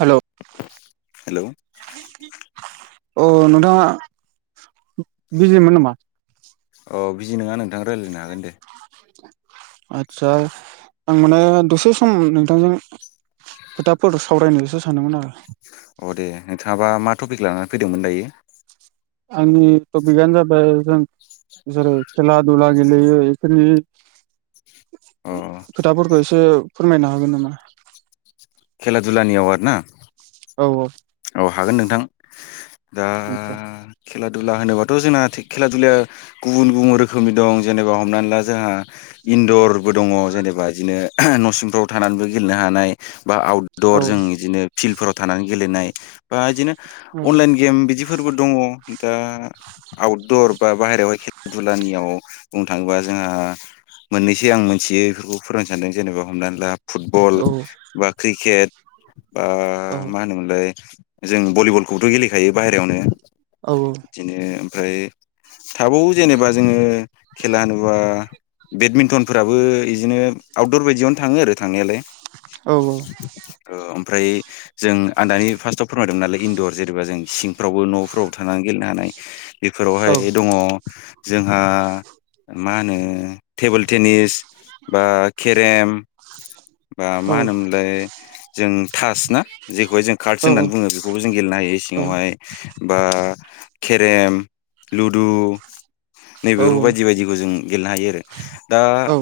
Hello hello अ नोंथांङ बिजिमोन नामा? अ बिजि नङा नोंथां रायलायनो हागोन दे आस्सा आं माने दसे सम नोंथांजों खोथाफोर सावरायनोसो सानदोंमोन आरो अ दे नोंथांङा बा मा टपिक लानानै फैदोंमोन दायो? आंनि टपिकयानो जाबाय जों जेरै खेला दुला गेलेयो बेफोरनि अ खोथाफोरखौ एसे फोरमायनो हागोन नामा? खेलाधुलानि एवार्ड ना औ औ। औ हागोन नोंथां दा आदसा खेला दुला होनोबाथ जोंना खेला दुलाया गुबुन गुबुन रोखोमनि दं जेनेबा हमनानै ला जोंहा इन्दरबो दङ जेनेबा बिदिनो नसिंफ्राव थानानैबो गेलेनो हानाय बा औ आउटदर जों बिदिनो फिल्डफोराव थानानै गेलेनाय बा बिदिनो औ अनलाइन गेम बिदिफोरबो दंङ' दा आउटदर बा बाहेरायावह खेला दुलानियाव बुंनो थांङोबा जोंहा मोननैसो आं मोनथियो बेफोरखौ फोरोंनो सान्दों जेनेबा हमनानै ला फुटबल औ बा क्रिकेट बा औ मा होनोमोनलाय जों भलिबलखौबोथ गेलेखायो बाहेरायावनो औ बिदिनो ओमफ्राय थाबावो जेनेबा जोङो खेला होनोबा बेडमिन्टनफोराबो बिदिनो आउटदर बायदियावनो थांङो आरो थांनायालाय औ औ। ओमफ्राय जों आं दानि फार्स्टआव फोरमायदोंमोन नालाय इन्दर जेनेब जों सिंफ्रावबो नफ्रावबो थानानै गेलेनो हानाय बेफोरावहाय दंङ जोंहा मा होनो टेबोल टेनिस बा केेरेम बा औ मा होनोमोनलाय जों थास ना जेखौहाय जों कार्डस होननानै बुङो बेखौबो जों गेलेनो हायो सिङावहाय। बा केरेम लुडु नैबेफोर बायदि बायदिखौ जों गेलेनो हायो आरो दा औ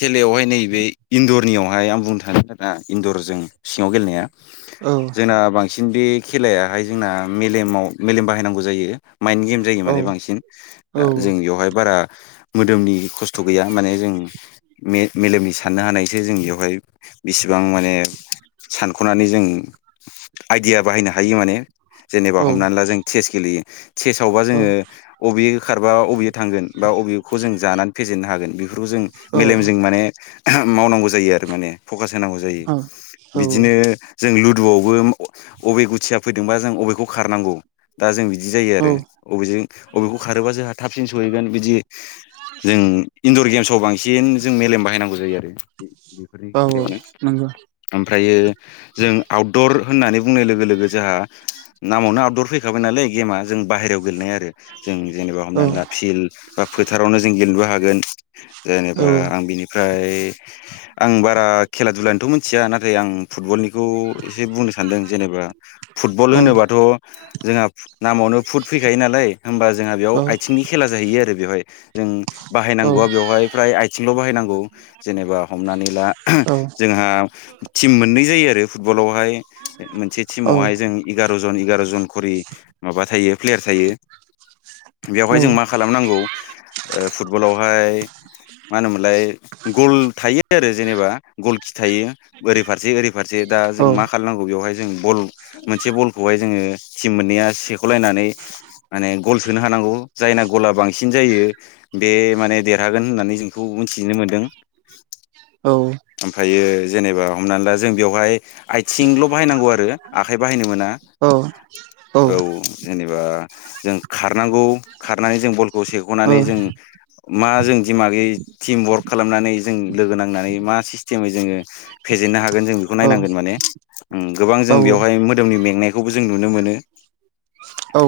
खेलायावहाय नैबे इन्दरनियावहाय आं बुंनो थादों दा इन्दरजों सिङाव गेलेनाया औ जोंना बांसिन बे खेलायाहाय जोंना मेलेमाव मेलेम बाहायनांगौ जायो। माइन्द गेम जायो माने औ बांसिन दा जों बेयावहाय बारा मोदोमनि खस थ गैया माने जों मे मेलेमनि साननो हानायसो जों बेयावहाय बेसेबां माने सानख'नानै जों आइडिया बाहायनो हायो माने जेनेबा हमनानै ला जों सेस गेलेयो सेसावबा जोङो औ अबेजो खारबा अबेजो थांगोन बा अबेखौ जाना फेजेन्नो हागोन बेफोरखौसो जों औ मेलेमजों माने मावनांगौ जायो आरो माने फकास होनांगौ जायो बिदिनो जों लु दुआवबो अबे गुथिया फैदोंबा जों अबेखौ खारनांगौ दा जों बि दि जायो औ आरो अबेजों बबेखौ खारोबा जोंहा थाबसिन सहैगोन बिदि जों इन्दुर गेम्सआव बांसिन जों मेलेम बाहायनांगौ जायो आरो बेफोरनि औ खाथियावनो नंगौ ओमफ्रायो जों दर होननानै बुंनाय लोगो लोगो जोंहा नामावनो आउटदर फैखाबाय नालाय गेमा जों बाहेरायाव गेलेनाय आरो जों जेनेबा औ हमनानै ला फिल्ड बा फोथारावनो जों गेलेनोबो हागोन। औ जेनेबा आं बिनिफ्राय आं बारा खेला दुलानिथ' मिथिया नाथाय आं फुतबलनिखौ एसे बुंनो सानदों जेनेबा फुटबल औ होनोबाथ' जोंहा नामावनो फुट फैखायो नालाय होबा जोंहा बेयाव औ आथिंनि खेला जाहैयो आरो बेहाय जों औ बाहायनांगौ बेहाय फ्राय आयथिंल' बा हायनांगौ जेनेबा हमनानै ला जोंहा टिम मोननै जायो आरो फु टबलावहाय मोनसे टिमावहाय जों एगार'जन एगार' जन खरि माबा थायो प्लेयार था यो बेवहाय जों मा खालामनांगौ ओ फुटबलावहाय मा होनोमोनलाय गल थायो आरो जेनेबा गलखि थायो। ओरै फारसे ओरै फारसे दा जों मा खालामनांगौ बेवहाय जों बल मोनसे बलखौहाय जोङो टिम मोननैया सेख' लायनानै माने गल सोनो हानांगौ जायना गला बांसिन जायो बे माने देरहागोन होननानै जोंखौ मिथिनो मोन्दों। ओमफ्रायो जेनेबा हमनानै ला जों बेवहाय आथिंल' बाहायनांगौ आरो आखाइ बाहायनो मोना औ जेनेबा जों खारनांगौ खारनानै जों बलखौ सेख'नानै जों मा जों दिमागै टिम वार्क खालामनानै जों लोगो नांनानै मा सिस्टेमै जोङो फेजेननो हा गोन जों बेखौ नायनांगोन माने उम गोबां समाव जों बेयावहाय मोदोमनि मेंनाय खौबो जों नुनो मोनो। औ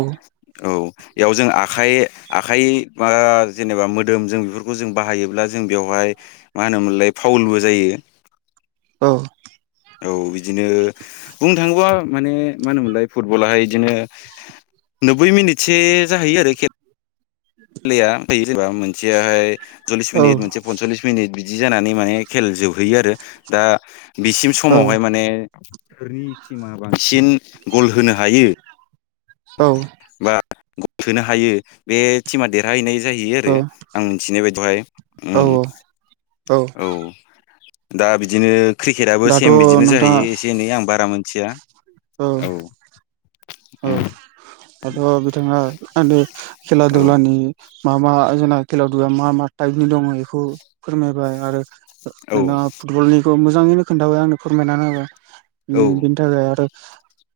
औ बेयाव जों आखाइ आखाइ बा जेनेबा मोदोम जों बेफोरखौ जों बाहायोब्ला जों बेयावहाय मा होनोमोनलाय फावलबो जायो। औ औ बिदिनो बुंनो थाङोबा माने मा होनोमोनलाय फुटबलाहाय इदिनो नोब्बै मिनिटसो जाहैयो आरो खेब खेलाया जेनबा मोनसेयाहाय सल्लिस मिनिट मोनसे पनसलिस मिनिट बिदि जानानै माने खेल जोबहैयो आरो दा बिसिम समावहाय माने सोरनि टिमा बांसिन गल होनो हायो बा गल सोनो हायो बे टिमा देरहाहैनाय जाहैयो आरो आं मिथिनाय बायदियाव हाय औ उम औ दा बिदिनो क्रिकेटआबो दाथ' सेम बिदिनो नोंथाङा जाहैयो एसे एनै आं बारा मोनथिया। औ औ दाथ' बिथाङा आंनो खेला उम दुलानि मा मा जोंना खेला दुआ मा मा टाइपनि दङ बेखौ फोरमायबाय आरो औ नोंथांया फुटबलनिखौ मोजाङैनो खोन्थाबाय आंनो फोरमायनानै होबाय औ औ बेनि थाखाय आरो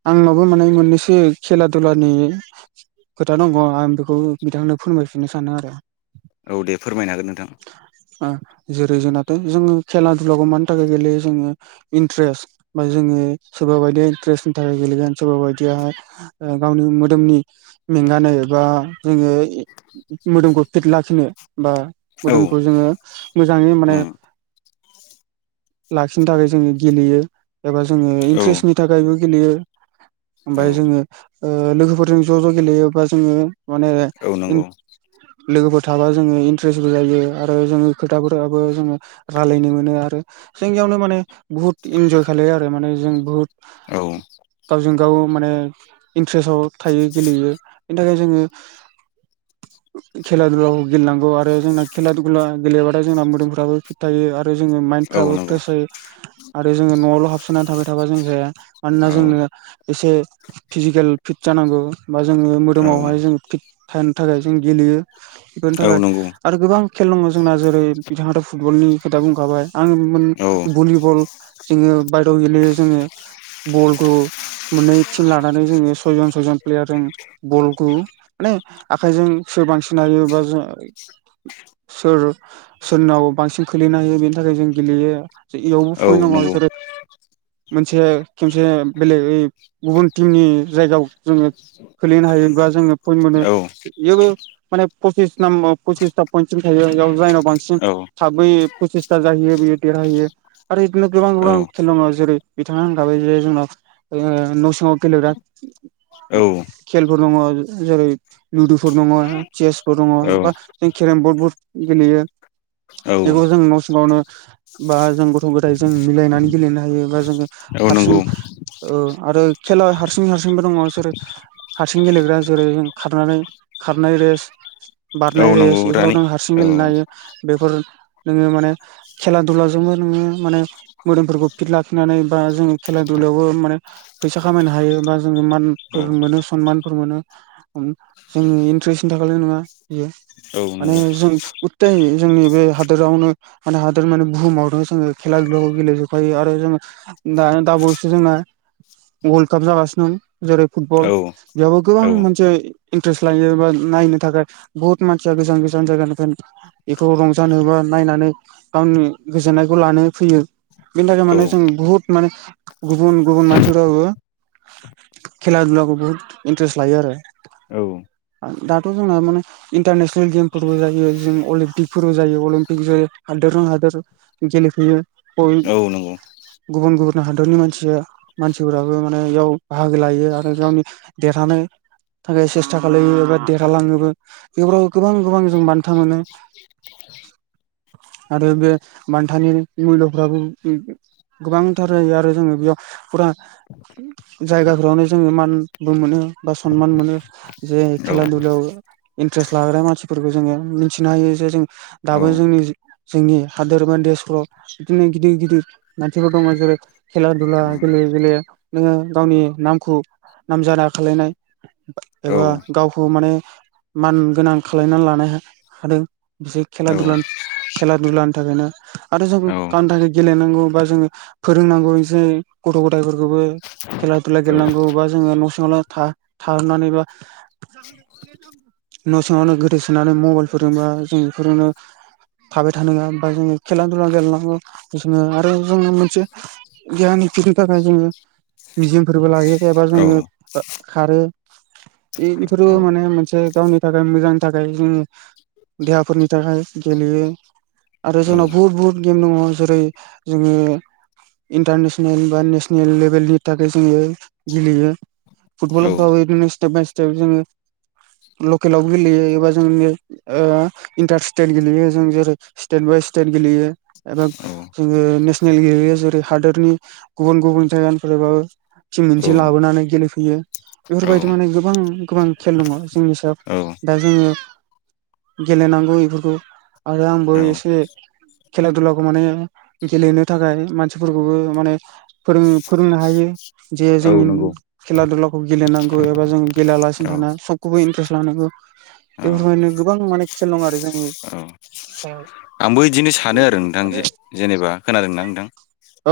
आंनावबो माने मोननैसो एसे खेला दुलानि खोथा दङ आं बेखौ बिथांनो फोरमायफिननो सानो आरो औ दे फोरमायनो हागोन नोंथां। जेरै जोंनाथ' जोङो खेला दुलाखौ मानि थाखाय गेलेयो जोङो इन्टारेस्ट बा जों जोङो सोरबा बायदिया इन्ट्रेस्टनि थाखाय गेलेगोन सोरबा बायदियहाय गावनि मोदोमनि मेंगानाय बा जोङो मोदोमखौ फिट लाखिनो बा औ मोदोमखौ जोङो मोजाङै माने उम लाखिनो थाखाय जोङो गेलेयो एबा जोङो औ इन्ट्रेस्टनि थाखायबो गेलेयो औ ओमफ्राय जोङो ओ लोगोफोरजों ज' ज' गेलेयोबा जोङो माने औ नंगौ लोगोफोर थाबा जोङो इन्ट्रेस्टबो जायो आरो जोङो खोथाफोराबो जोङो रायलायनो मोनो आरो जोंनियावनो माने बुहुत इन्जय खालायो आरो माने जों बुहुद औ गावजों गाव माने इन्ट्रेस्टआव थायो गेलेयो बेनि थाखाय जोङो खेला दुलाखौ गेलेनांगौ आरो जोंना खेला दुला गेलेबाथाय जोंना मोदोमफ्राबो फिट थायो आरो ओमफ्राय जोङो औ माइन्दफ्राबो नंगौ फ्रेस जायो आरो जोङो न'आवल' हाबसोनानै थाबाय थाबा जों जाया मानोना औ जोंनो एसे फिजिकेल फिट जानांगौ बा जोङो औ मोदोमावहाय जोङो फिट थानो थाखाय जों गेलेयो बेफोरनि औ थाखाय नंगौ आरो गोबां खेल दङ जोंना जेरै बिथाङाथ' फुटबलनि खोथा बुंखाबाय आं औ भलिबल जोङो बायदि गेलेयो जोङो बलखौ मोननै टिम लानानै जोंङो सयजन सयजन प्लेयार जों बलखौ माने आखायजों सोर बांसिन हायो बा जों सोर सोरनाव बांसिन खोलैनो हायो बेनि थाखाय जों गेलेयो इयावबो औ फइन दङ नंगौ मोनसे खनसे बेलेग गुबुन टिमनि जायगायाव जोङो खोलैनो हायो बा जोङो पइन्ट मोनो औ बेबो माने पसिस नामबार फसिसथा पइन्टसिम थायो बेयाव जायनाव बांसिन औ थाबै फसिस फसिसथा जाहैयो बियो देरहाहैयो आरो बिदिनो गोबां गोबां खेल दङ जेरै बिथाङा होनखाबाय जे जोंनाव न' सिङाव गेलेग्रा औ खेल दङ जेरै लुदुफोर दङ चेसफोर दङ औ बा जों केरेम बर्डफोर गेलेयो औ [unintelligible] बेखौ जों न' सिङावनो बा जों गथ' गथाय जों मिलायनानै गेलेनो हायो बा जोङो औ हारसिं नंगौ ओ आरो खेला हारसिं हारसिंबो दङ जेरै हारसिं गेलेग्रा जेरै खारनानै खारनाय रेस औ बारनाय रेस नंगौ बेफोराव रानि नों हारसिं औ गेलेनो हायो बेफोर नोङो माने खेला दुला जोंबो नोङो माने मोदोमफोरखौ फित लाखिनानै बा जोङो खेला दुलायावबो माने फैसा खामायनो हायो बा जोङो औ मानफोर मोनो सनमानफोर मोनो जोनि इन्ट्रेस्टनि थाखाय ल' नङा बियो औ माने नंगौ जों गुथाइ जोंनि बे हादोरावनो माने हादोर माने बुहुमावनो जोङो खेला दुला गेलेजोबखायो आरो जों दा दाबावैसो जोङो वर्ल्ड काप जागासिनों जेरै फुटबल औ बेयावबो गोबां औ मोनसे इन्ट्रेस्ट लायो बा नायनो थाखाय बुहुत मानसिया गोजान गोजान जायगानिफ्राय बेखौ रंजानोबा नायनानै गावनि गोजोननायखौ लानो फैयो बेनि थाखाय औ माने जों बुहुत माने गुबुन गुबुन मानसिफोराबो खेला दुलाखौ बहुत इन्टारेस्ट लायो आरो औ आं दाथ' जोंना माने इन्टारनेसनेल गेमफोरबो जायो जों अलिम्पिकफोरबो जायो अलिमपिक जायो। हा दोरजों हादोर गेलेफैयो बबे औ नंगौ गुबुन गुबुन हादरनि मानसिया मानसिफोराबो माने बेयाव बाहागो लायो आरो गावनि देरहानाय थाखाय सेस्था खालायो एबा देरहालाङोबो बेफोराव गोबां गोबां जों बान्था मोनो [inaudible] आरो बे बान्थानि मुल्यफ्राबो गोबांथार जायो आरो जोंङो बेयाव फुरा जायगाफोरावनो जोंङो मानबो मोनो बा सनमान मोनो जे औ खेला दुलायाव इन्ट्रेस लाग्रा मानसिफोरखौ जोङो मिथिनो हायो जे जों औ दाबो जोंनि जोंनि हादोर [inaudible] बिदिनो गिदिर गिदिर नाथिफोराव दङ जेरै खेला दुला उम गेले गले नोङो गावनि नामखौ नामजादा खालायनाय औ एबा गावखौ माने मान गोनां खालायनालानो हादों जि खेला औ दुला खेला दुलानि थाखायनो आरो जों औ गावनि थाखाय गेलेनांगौ बा जोंङो फोरोंनांगौ जेरै गथ' गथायफोरखौबो खेला दुला औ गेलेनांगौ बा जोङो न सिङाव था-थानानै बा न' सिङावनो गोदोसोनानै मबाइलफोरजोंबा जों बेफोरजोंनो थाबाय थानो नङा बा जोङो खेला दुला गेलेनांगौ जोङो आरो जोङो मोनसे गियान बेनि थाखाय जोङो बियामफोरबो लायो एबा जोङो खारो बे बेफोरो औ औ माने मोनसे गावनि थाखाय मोजांनि थाखाय जोङो देहाफोरनि थाखाय गेलेयो आरो जोंनाव बहुत बुहुत गेम दङ जेरै जोङो इन्टारनेस नेल बा नेसनेल लेभेलनि थाखाय जोङो गेलेयो फुटबलफोराव बिदिनो स्टेप बाय स्टेप जोङो लकेलाव गेलेयो एबा जोंनि ओ इन्टार स्टेट गेलेयो जों जेरै स्टेट बाय स्टेट गेलेयो एबा औ जोङो नेसनेल गेलेयो जेरै हादोरनि गुबुन गुबुन जाइगानिफ्रायबाबो टिम मोनसे लाबोनानै गेलेफैयो बेफोरबायदि माने गोबां गोबां खेल दङ जोंनि सायाव दा जोङो गेलेनांगौ बेफोरखौ आरो आंबो एसे खेला दुलाखौ माने गेलेनो थाखाय मानसिफोरखौबो माने फोरों फोरोंनो हायो जे जोंनि नंगौ खेला दुला खौ गेलेनांगौ एबा जों गेलेलासिनो औ थाना सबखौबो इन्टारेस्ट लानांगौ औ बेफोरबायनो गोबां माने [unintelligible] आरो जोंनि औ सायाव आंबो बिदिनो सानो आरो नोंथां जेनेबा खोनादोंना नोंथां औ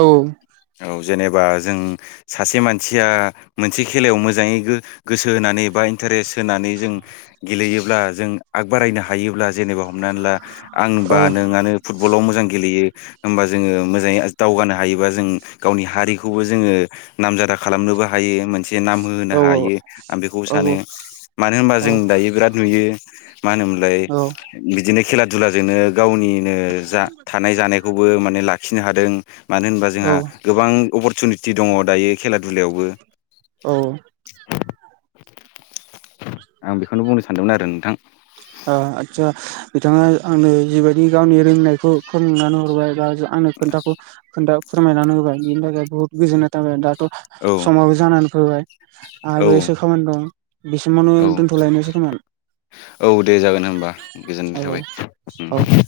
औ जेनेबा जों सासे मानसिया मोनसे खेलायाव मोजाङै गो-गोसो होना नै बा इन्टारेस्ट होनानै जों गेलेयोब्ला जों आग बारायनो हायोब्ला जेनेबा हमनानै ला आंबा औ नोंआनो फुटबलाव मोजां गेलेयो होमबा जोङो मोजाङै दावगानो हायोबा जों गावनि हारिखौबो जोङो नामजादा खालामनोबो हायो मोनसे नाम होहोनो औ हायो आं बेखौबो सानो औ मानो होनबा जों दायो बिराद नुयो मा होनोमोनलाय औ बिदिनो खेला दुलाजोंनो गावनिनो जा थानाय जानायखौ बो माने लाखिनो हादों मानो होनबा औ जोंहा गोबां अपरसुनिटि दङ दायो खेला दुलायावबो औ आं बेखौनो बुंनो सानदोंमोन आरो नोंथां ओ आदसा बिथाङा आंनो जिबायदि गावनि रोंनायखौ फोरोंनानै हरबाय बा आंनो खोन्थाखौ खोन्था फोरमायनानै होबाय बेनि थाखाय बहुत गोजोननाय थाबाय दा औ समाबो जानानै फैबाय औ आरो एसे खामानि दं बिसिमावनो औ दोन्थ'लायनोसै खोमा औ दे जागोन होमबा गोजोननाय औ थाबाय। औ उम